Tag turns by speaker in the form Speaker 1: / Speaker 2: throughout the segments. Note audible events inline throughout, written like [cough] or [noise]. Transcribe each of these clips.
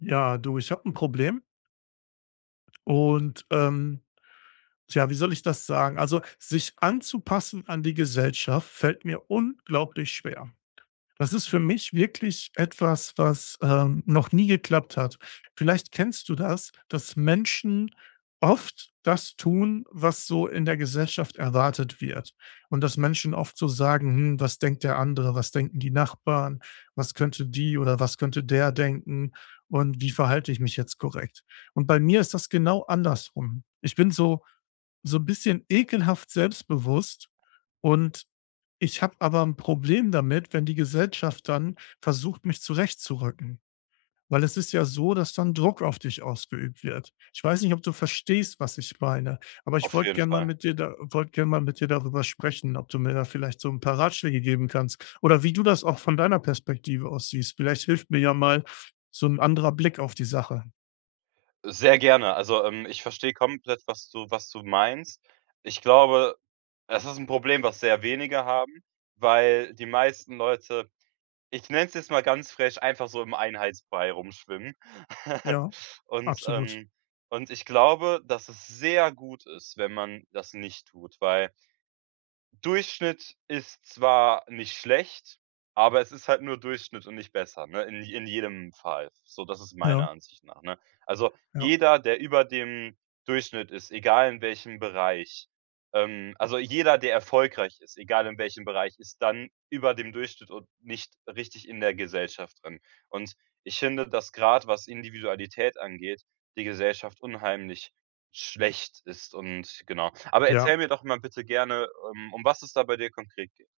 Speaker 1: Ja, du, ich habe ein Problem und, ähm, tja, wie soll ich das sagen? Also, sich anzupassen an die Gesellschaft fällt mir unglaublich schwer. Das ist für mich wirklich etwas, was, noch nie geklappt hat. Vielleicht kennst du das, dass Menschen oft das tun, was so in der Gesellschaft erwartet wird. Und dass Menschen oft so sagen: „Hm, was denkt der andere? Was denken die Nachbarn? Was könnte die oder was könnte der denken? Und wie verhalte ich mich jetzt korrekt?“ Und bei mir ist das genau andersrum. Ich bin so ein bisschen ekelhaft selbstbewusst und ich habe aber ein Problem damit, wenn die Gesellschaft dann versucht, mich zurechtzurücken, weil es ist ja so, dass dann Druck auf dich ausgeübt wird. Ich weiß nicht, ob du verstehst, was ich meine, aber ich
Speaker 2: Auf
Speaker 1: wollte
Speaker 2: jeden
Speaker 1: gerne mal
Speaker 2: Fall.
Speaker 1: mit dir da wollte gern mal mit dir darüber sprechen, ob du mir da vielleicht so ein paar Ratschläge geben kannst oder wie du das auch von deiner Perspektive aus siehst. Vielleicht hilft mir ja mal so ein anderer Blick auf die Sache.
Speaker 2: Sehr gerne. Also, ich verstehe komplett, was du meinst. Ich glaube, es ist ein Problem, was sehr wenige haben, weil die meisten Leute, ich nenne es jetzt mal ganz frech, einfach so im Einheitsbrei rumschwimmen. [laughs]
Speaker 1: Ja,
Speaker 2: Und,
Speaker 1: absolut.
Speaker 2: ähm und ich glaube, dass es sehr gut ist, wenn man das nicht tut, weil Durchschnitt ist zwar nicht schlecht, aber es ist halt nur Durchschnitt und nicht besser, ne, in jedem Fall. So, das ist meiner
Speaker 1: Ja,
Speaker 2: Ansicht nach, ne? Also,
Speaker 1: ja.
Speaker 2: jeder, der über dem Durchschnitt ist, egal in welchem Bereich, also, jeder, der erfolgreich ist, egal in welchem Bereich, ist dann über dem Durchschnitt und nicht richtig in der Gesellschaft drin. Und ich finde, dass gerade was Individualität angeht, die Gesellschaft unheimlich Schlecht ist und genau. Aber
Speaker 1: Ja.
Speaker 2: erzähl mir doch mal bitte gerne, um was es da bei dir konkret geht.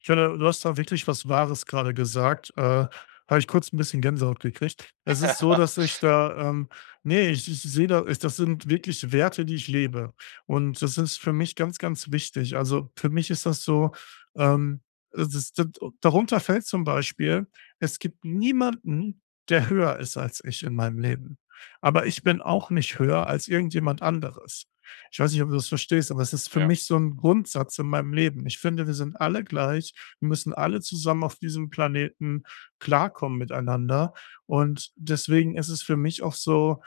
Speaker 1: Ich finde, du hast da wirklich was Wahres gerade gesagt. Habe ich kurz ein bisschen Gänsehaut gekriegt. Es ist so, dass
Speaker 2: [laughs]
Speaker 1: ich da, ne, ich sehe da ich das sind wirklich Werte, die ich lebe. Und das ist für mich ganz, ganz wichtig. Also, für mich ist das so, ähm, es ist d darunter fällt zum Beispiel, es gibt niemanden, der höher ist als ich in meinem Leben. Aber ich bin auch nicht höher als irgendjemand anderes. Ich weiß nicht, ob du das verstehst, aber es ist für
Speaker 2: Ja,
Speaker 1: mich so ein Grundsatz in meinem Leben. Ich finde, wir sind alle gleich. Wir müssen alle zusammen auf diesem Planeten klarkommen miteinander. Und deswegen ist es für mich auch so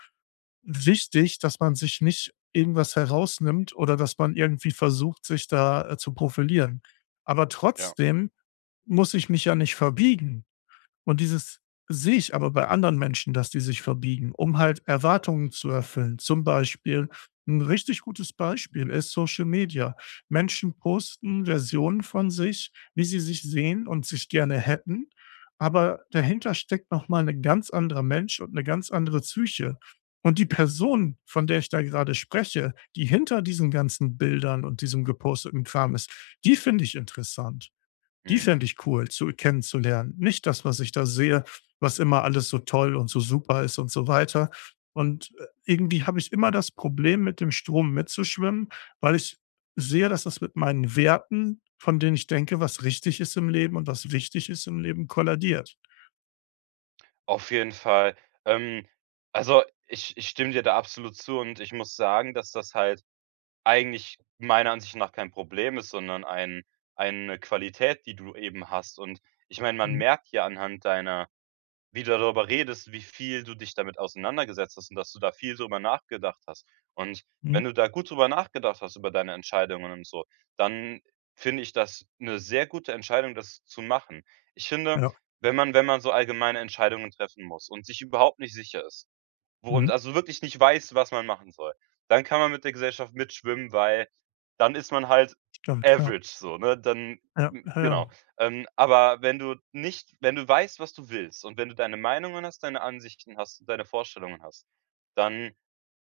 Speaker 1: wichtig, dass man sich nicht irgendwas herausnimmt oder dass man irgendwie versucht, sich da, zu profilieren. Aber
Speaker 2: ja,
Speaker 1: trotzdem muss ich mich ja nicht verbiegen. Und dieses sehe ich aber bei anderen Menschen, dass die sich verbiegen, um halt Erwartungen zu erfüllen. Zum Beispiel ein richtig gutes Beispiel ist Social Media. Menschen posten Versionen von sich, wie sie sich sehen und sich gerne hätten, aber dahinter steckt noch mal 'ne ganz anderer Mensch und eine ganz andere Psyche. Und die Person, von der ich da gerade spreche, die hinter diesen ganzen Bildern und diesem geposteten Kram ist, die finde ich interessant. Die
Speaker 2: mhm.
Speaker 1: fände ich cool zu kennenzulernen. Nicht das, was ich da sehe, was immer alles so toll und so super ist und so weiter. Und, irgendwie habe ich immer das Problem, mit dem Strom mitzuschwimmen, weil ich sehe, dass das mit meinen Werten, von denen ich denke, was richtig ist im Leben und was wichtig ist im Leben, kollidiert.
Speaker 2: Auf jeden Fall. Ähm, also, ich stimme dir da absolut zu und ich muss sagen, dass das halt eigentlich meiner Ansicht nach kein Problem ist, sondern eine Qualität, die du eben hast. Und ich meine, man
Speaker 1: Mhm,
Speaker 2: merkt ja anhand deiner Wie du darüber redest, wie viel du dich damit auseinandergesetzt hast und dass du da viel drüber nachgedacht hast. Und
Speaker 1: mhm,
Speaker 2: wenn du da gut drüber nachgedacht hast, über deine Entscheidungen und so, dann finde ich das eine sehr gute Entscheidung, das zu machen. Ich finde,
Speaker 1: ja,
Speaker 2: wenn man so allgemeine Entscheidungen treffen muss und sich überhaupt nicht sicher ist wo
Speaker 1: mhm,
Speaker 2: und also wirklich nicht weiß, was man machen soll. Dann kann man mit der Gesellschaft mitschwimmen, weil dann ist man halt
Speaker 1: stimmt, ja.
Speaker 2: average so, ne? Dann
Speaker 1: Ja,
Speaker 2: hm,
Speaker 1: ja, ja.
Speaker 2: genau. Aber wenn du nicht wenn du weißt, was du willst und wenn du deine Meinungen hast, deine Ansichten hast und deine Vorstellungen hast, dann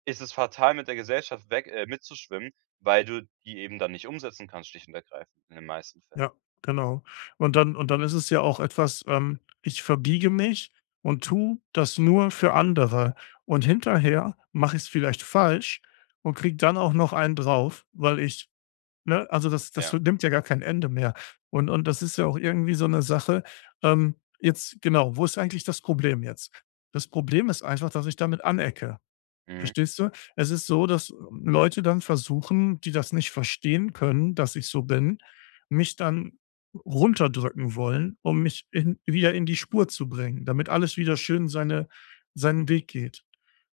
Speaker 2: ist es fatal, mit der Gesellschaft weg mitzuschwimmen, weil du die eben dann nicht umsetzen kannst, schlicht und ergreifend in den meisten Fällen.
Speaker 1: Ja, genau. Und dann ist es ja auch etwas, ich verbiege mich und tu das nur für andere. Und hinterher mache ich es vielleicht falsch und kriege dann auch noch einen drauf, weil ich ne, also das
Speaker 2: Ja.
Speaker 1: nimmt ja gar kein Ende mehr. Und das ist ja auch irgendwie so eine Sache, jetzt genau, wo ist eigentlich das Problem jetzt? Das Problem ist einfach, dass ich damit anecke.
Speaker 2: Mhm.
Speaker 1: Verstehst du? Es ist so, dass Leute dann versuchen, die das nicht verstehen können, dass ich so bin, mich dann runterdrücken wollen, um mich in, wieder in die Spur zu bringen, damit alles wieder schön seine, seinen Weg geht.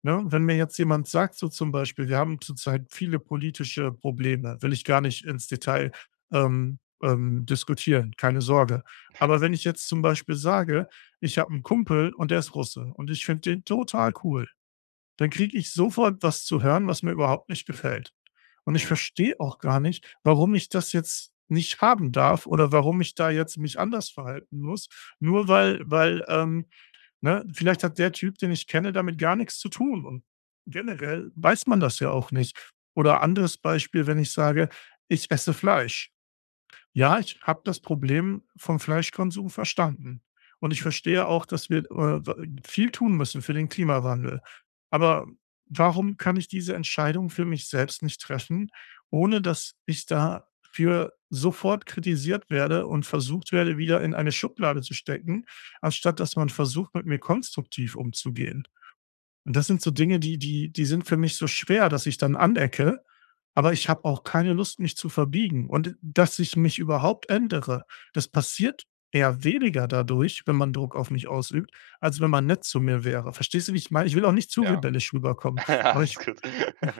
Speaker 1: Ne? Wenn mir jetzt jemand sagt, so zum Beispiel, wir haben zurzeit viele politische Probleme, will ich gar nicht ins Detail diskutieren, keine Sorge. Aber wenn
Speaker 2: [laughs] Ja,
Speaker 1: ich jetzt zum Beispiel sage, ich habe einen Kumpel und der ist Russe und ich finde den total cool, dann kriege ich sofort was zu hören, was mir überhaupt nicht gefällt. Und ich
Speaker 2: mhm.
Speaker 1: verstehe auch gar nicht, warum ich das jetzt nicht haben darf oder warum ich da jetzt mich anders verhalten muss, nur weil ne, vielleicht hat der Typ, den ich kenne, damit gar nichts zu tun und generell weiß man das ja auch nicht. Oder anderes Beispiel, wenn ich sage: „Ich esse Fleisch.“ Ja, ich habe das Problem vom Fleischkonsum verstanden. Und ich verstehe auch, dass wir, w viel tun müssen für den Klimawandel. Aber warum kann ich diese Entscheidung für mich selbst nicht treffen, ohne dass ich dafür sofort kritisiert werde und versucht werde, wieder in eine Schublade zu stecken, anstatt dass man versucht, mit mir konstruktiv umzugehen? Und das sind so Dinge, die sind für mich so schwer, dass ich dann anecke, aber ich habe auch keine Lust, mich zu verbiegen. Und dass ich mich überhaupt ändere, das passiert eher weniger dadurch, wenn man Druck auf mich ausübt, als wenn man nett zu mir wäre. Verstehst du, wie ich meine? Ich will auch nicht zu
Speaker 2: Ja.
Speaker 1: rebellisch
Speaker 2: [laughs]
Speaker 1: rüberkommen, aber
Speaker 2: Alles
Speaker 1: ich
Speaker 2: gut.
Speaker 1: ja,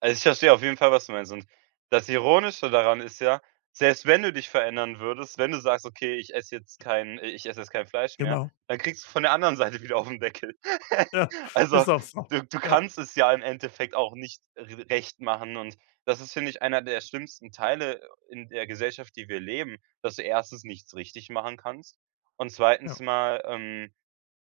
Speaker 2: Also, ich verstehe auf jeden Fall, was du meinst und das Ironische daran ist ja, selbst wenn du dich verändern würdest, wenn du sagst: „Okay, ich esse jetzt kein Fleisch mehr“,
Speaker 1: genau.
Speaker 2: dann kriegst du von der anderen [laughs] Seite wieder auf den Deckel. [laughs]
Speaker 1: Ja,
Speaker 2: Also,
Speaker 1: ist auch so.
Speaker 2: du
Speaker 1: Ja,
Speaker 2: kannst es ja im Endeffekt auch nicht r recht machen und das ist, finde ich, einer der schlimmsten Teile in der Gesellschaft, die wir leben, dass du erstens nichts richtig machen kannst und
Speaker 1: ja.
Speaker 2: zweitens mal,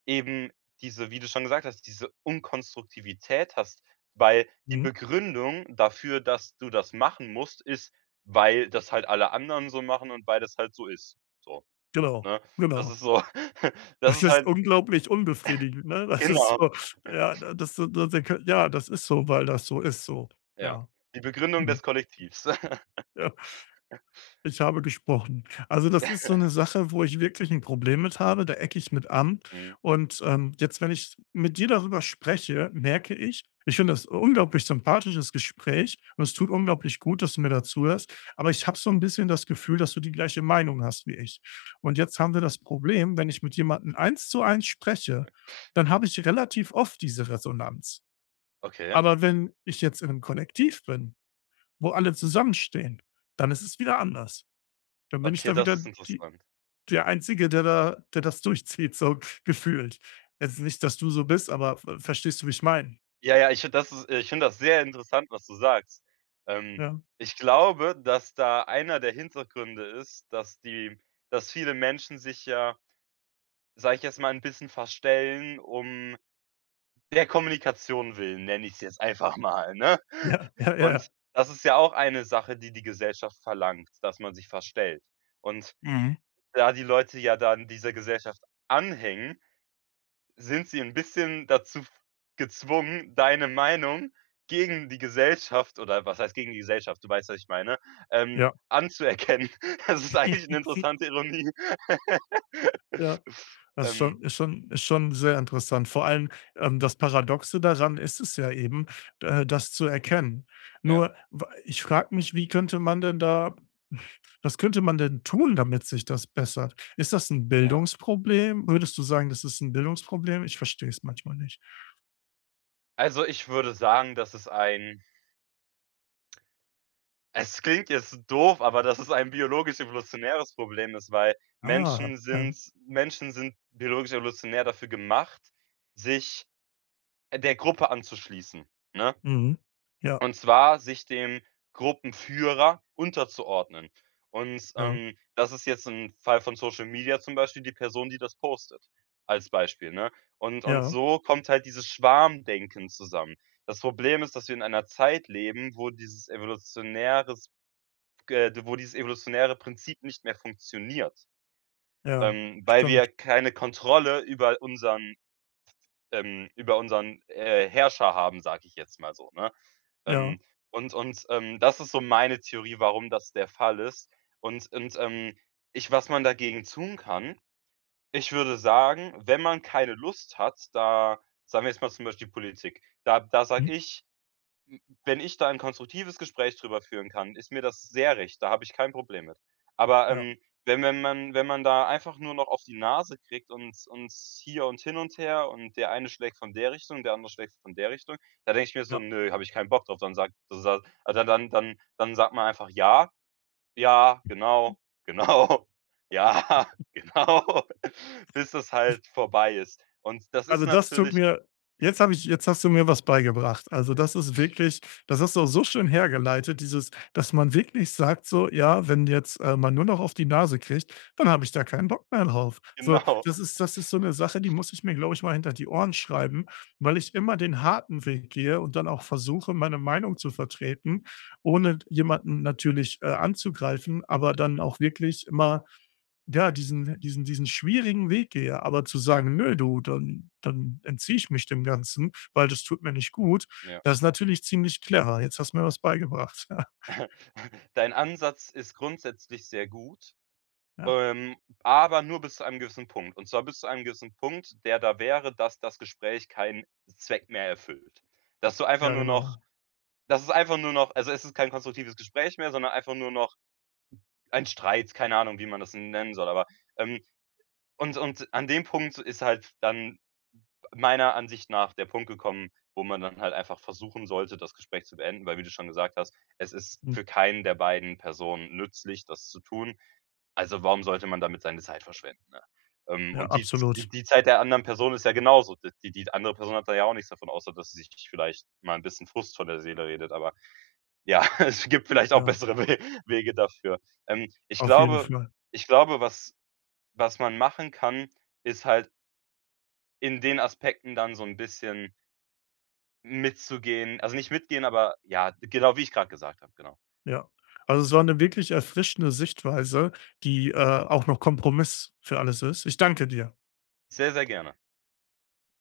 Speaker 2: eben diese wie du schon gesagt hast, diese Unkonstruktivität hast, weil die
Speaker 1: Mhm.
Speaker 2: Begründung dafür, dass du das machen musst, ist, weil das halt alle anderen so machen und weil das halt so ist. So,
Speaker 1: Genau,
Speaker 2: ne? Das
Speaker 1: genau.
Speaker 2: ist so [laughs] das
Speaker 1: Es
Speaker 2: ist
Speaker 1: ist
Speaker 2: halt
Speaker 1: unglaublich unbefriedigend, ne? Das ist
Speaker 2: genau,
Speaker 1: so ja, das so das ja, das ist so, weil das so ist so.
Speaker 2: ja.
Speaker 1: Ja.
Speaker 2: Die Begründung
Speaker 1: Mhm.
Speaker 2: des Kollektivs.
Speaker 1: Ja, ich habe gesprochen. Also, das ist so eine
Speaker 2: [laughs]
Speaker 1: Sache, wo ich wirklich ein Problem mit habe, da ecke ich mit an.
Speaker 2: Mhm.
Speaker 1: Und, jetzt, wenn ich mit dir darüber spreche, merke ich finde das ein unglaublich sympathisches Gespräch und es tut unglaublich gut, dass du mir da zuhörst, aber ich habe so ein bisschen das Gefühl, dass du die gleiche Meinung hast wie ich. Und jetzt haben wir das Problem, wenn ich mit jemandem eins zu eins spreche, dann habe ich relativ oft diese Resonanz.
Speaker 2: Okay.
Speaker 1: Aber wenn ich jetzt in einem Kollektiv bin, wo alle zusammenstehen, dann ist es wieder anders. Dann bin ich
Speaker 2: Okay,
Speaker 1: da
Speaker 2: das
Speaker 1: wieder
Speaker 2: ist
Speaker 1: die
Speaker 2: interessant.
Speaker 1: der Einzige, der das durchzieht, so gefühlt. Jetzt nicht, dass du so bist, aber v verstehst du, wie ich meine?
Speaker 2: Ja, ja, ich finde das sehr interessant, was du sagst. Ähm,
Speaker 1: Ja,
Speaker 2: ich glaube, dass da einer der Hintergründe ist, dass viele Menschen sich ja, sage ich jetzt mal, ein bisschen verstellen um der Kommunikation willen, nenne ich es jetzt einfach mal, ne?
Speaker 1: ja, ja,
Speaker 2: [laughs] Und
Speaker 1: ja.
Speaker 2: das ist ja auch eine Sache, die die Gesellschaft verlangt, dass man sich verstellt. Und
Speaker 1: Mhm.
Speaker 2: da die Leute ja dann dieser Gesellschaft anhängen sind sie ein bisschen dazu gezwungen, deine Meinung gegen die Gesellschaft oder was heißt gegen die Gesellschaft, du weißt, was ich meine,
Speaker 1: Ja,
Speaker 2: anzuerkennen. [laughs] Das ist eigentlich eine
Speaker 1: [laughs]
Speaker 2: interessante Ironie.
Speaker 1: ja.
Speaker 2: [laughs]
Speaker 1: Das ist
Speaker 2: Ähm,
Speaker 1: schon sehr interessant. Vor allem, das Paradoxe daran ist es ja eben, das zu erkennen.
Speaker 2: ja,
Speaker 1: Nur w Ich frage mich, wie könnte man denn da was könnte man denn tun, damit sich das bessert? Ist das ein
Speaker 2: ja.
Speaker 1: Bildungsproblem? Würdest du sagen, das ist ein Bildungsproblem? Ich verstehe es manchmal nicht.
Speaker 2: Also, ich würde sagen, dass es ein es klingt jetzt doof, aber dass es ein biologisch-evolutionäres Problem ist, weil
Speaker 1: Ah,
Speaker 2: Menschen
Speaker 1: ja.
Speaker 2: sind Menschen sind biologisch-evolutionär dafür gemacht, sich der Gruppe anzuschließen, ne?
Speaker 1: Mhm. Ja,
Speaker 2: Und zwar sich dem Gruppenführer unterzuordnen. Und,
Speaker 1: ja,
Speaker 2: das ist jetzt ein Fall von Social Media zum Beispiel die Person, die das postet, als Beispiel, ne? Und
Speaker 1: ja,
Speaker 2: so kommt halt dieses Schwarmdenken zusammen. Das Problem ist, dass wir in einer Zeit leben, wo dieses evolutionäre Prinzip nicht mehr funktioniert,
Speaker 1: ja,
Speaker 2: weil
Speaker 1: stimmt.
Speaker 2: wir keine Kontrolle über unseren, Herrscher haben, sage ich jetzt mal so, ne?
Speaker 1: Ja,
Speaker 2: Ähm, das ist so meine Theorie, warum das der Fall ist. Und und, ähm, ich was man dagegen tun kann, ich würde sagen, wenn man keine Lust hat, da sagen wir jetzt mal zum Beispiel Politik, da
Speaker 1: mhm.
Speaker 2: sage ich, hm, wenn ich da ein konstruktives Gespräch drüber führen kann, ist mir das sehr recht, da habe ich kein Problem mit. Aber,
Speaker 1: Ja,
Speaker 2: wenn man da einfach nur noch auf die Nase kriegt und hier und hin und her und der eine schlägt von der Richtung, der andere schlägt von der Richtung, da denke ich mir so:
Speaker 1: ja.
Speaker 2: „Nö, habe ich keinen Bock drauf.“ Dann sagt sa dann dann dann dann sagt man einfach: „Ja, ja, genau, genau, [laughs] ja, [laughs] genau“, [laughs] bis das halt vorbei ist. Und das ist
Speaker 1: Also, das tut
Speaker 2: natürlich
Speaker 1: mir jetzt habe ich jetzt hast du mir was beigebracht. Also, das ist wirklich das hast du auch so schön hergeleitet, dieses dass man wirklich sagt so: „Ja, wenn jetzt, man nur noch auf die Nase kriegt, dann habe ich da keinen Bock mehr drauf.“ So,
Speaker 2: genau. [laughs]
Speaker 1: das ist so eine Sache, die muss ich mir, glaube ich, mal hinter die Ohren schreiben, weil ich immer den harten Weg gehe und dann auch versuche, meine Meinung zu vertreten, ohne jemanden natürlich, anzugreifen, aber dann auch wirklich immer ja, diesen schwierigen Weg gehe, aber zu
Speaker 2: Ja,
Speaker 1: sagen: „Nö, du, dann entziehe ich mich dem Ganzen, weil das tut mir nicht gut.“
Speaker 2: ja.
Speaker 1: Das ist natürlich ziemlich clever. Jetzt hast du mir was beigebracht. [laughs]
Speaker 2: [laughs] Dein Ansatz ist grundsätzlich sehr gut,
Speaker 1: Ja, ja,
Speaker 2: ähm, aber nur bis zu einem gewissen Punkt. Und zwar bis zu einem gewissen Punkt, der da wäre, dass das Gespräch keinen Zweck mehr erfüllt. Dass du einfach
Speaker 1: ja,
Speaker 2: nur noch
Speaker 1: genau.
Speaker 2: das ist einfach nur noch also, es ist kein konstruktives Gespräch mehr, sondern einfach nur noch ein Streit, keine Ahnung, wie man das nennen soll, aber, ähm und an dem Punkt ist halt dann meiner Ansicht nach der Punkt gekommen, wo man dann halt einfach versuchen sollte, das Gespräch zu beenden, weil wie du schon gesagt hast, es ist
Speaker 1: Hm,
Speaker 2: für keinen der beiden Personen nützlich, das zu tun. Also, warum sollte man damit seine Zeit verschwenden, ne? Ähm,
Speaker 1: ja,
Speaker 2: und die
Speaker 1: absolut.
Speaker 2: die Zeit der anderen Person ist ja genauso. Die die andere Person hat da ja auch nichts davon, außer dass sie sich vielleicht mal ein bisschen Frust von der Seele redet, aber ja, [laughs] es gibt vielleicht auch
Speaker 1: Ja,
Speaker 2: bessere We Wege dafür. Ähm, ich
Speaker 1: auf jeden
Speaker 2: glaube
Speaker 1: Fall.
Speaker 2: ich glaube, was man machen kann, ist halt in den Aspekten dann so ein bisschen Mitzugehen also nicht mitgehen, aber ja, genau wie ich gerade gesagt habe, genau.
Speaker 1: Ja. Also, es war eine wirklich erfrischende Sichtweise, die, auch noch Kompromiss für alles ist. Ich danke dir.
Speaker 2: Sehr, sehr gerne.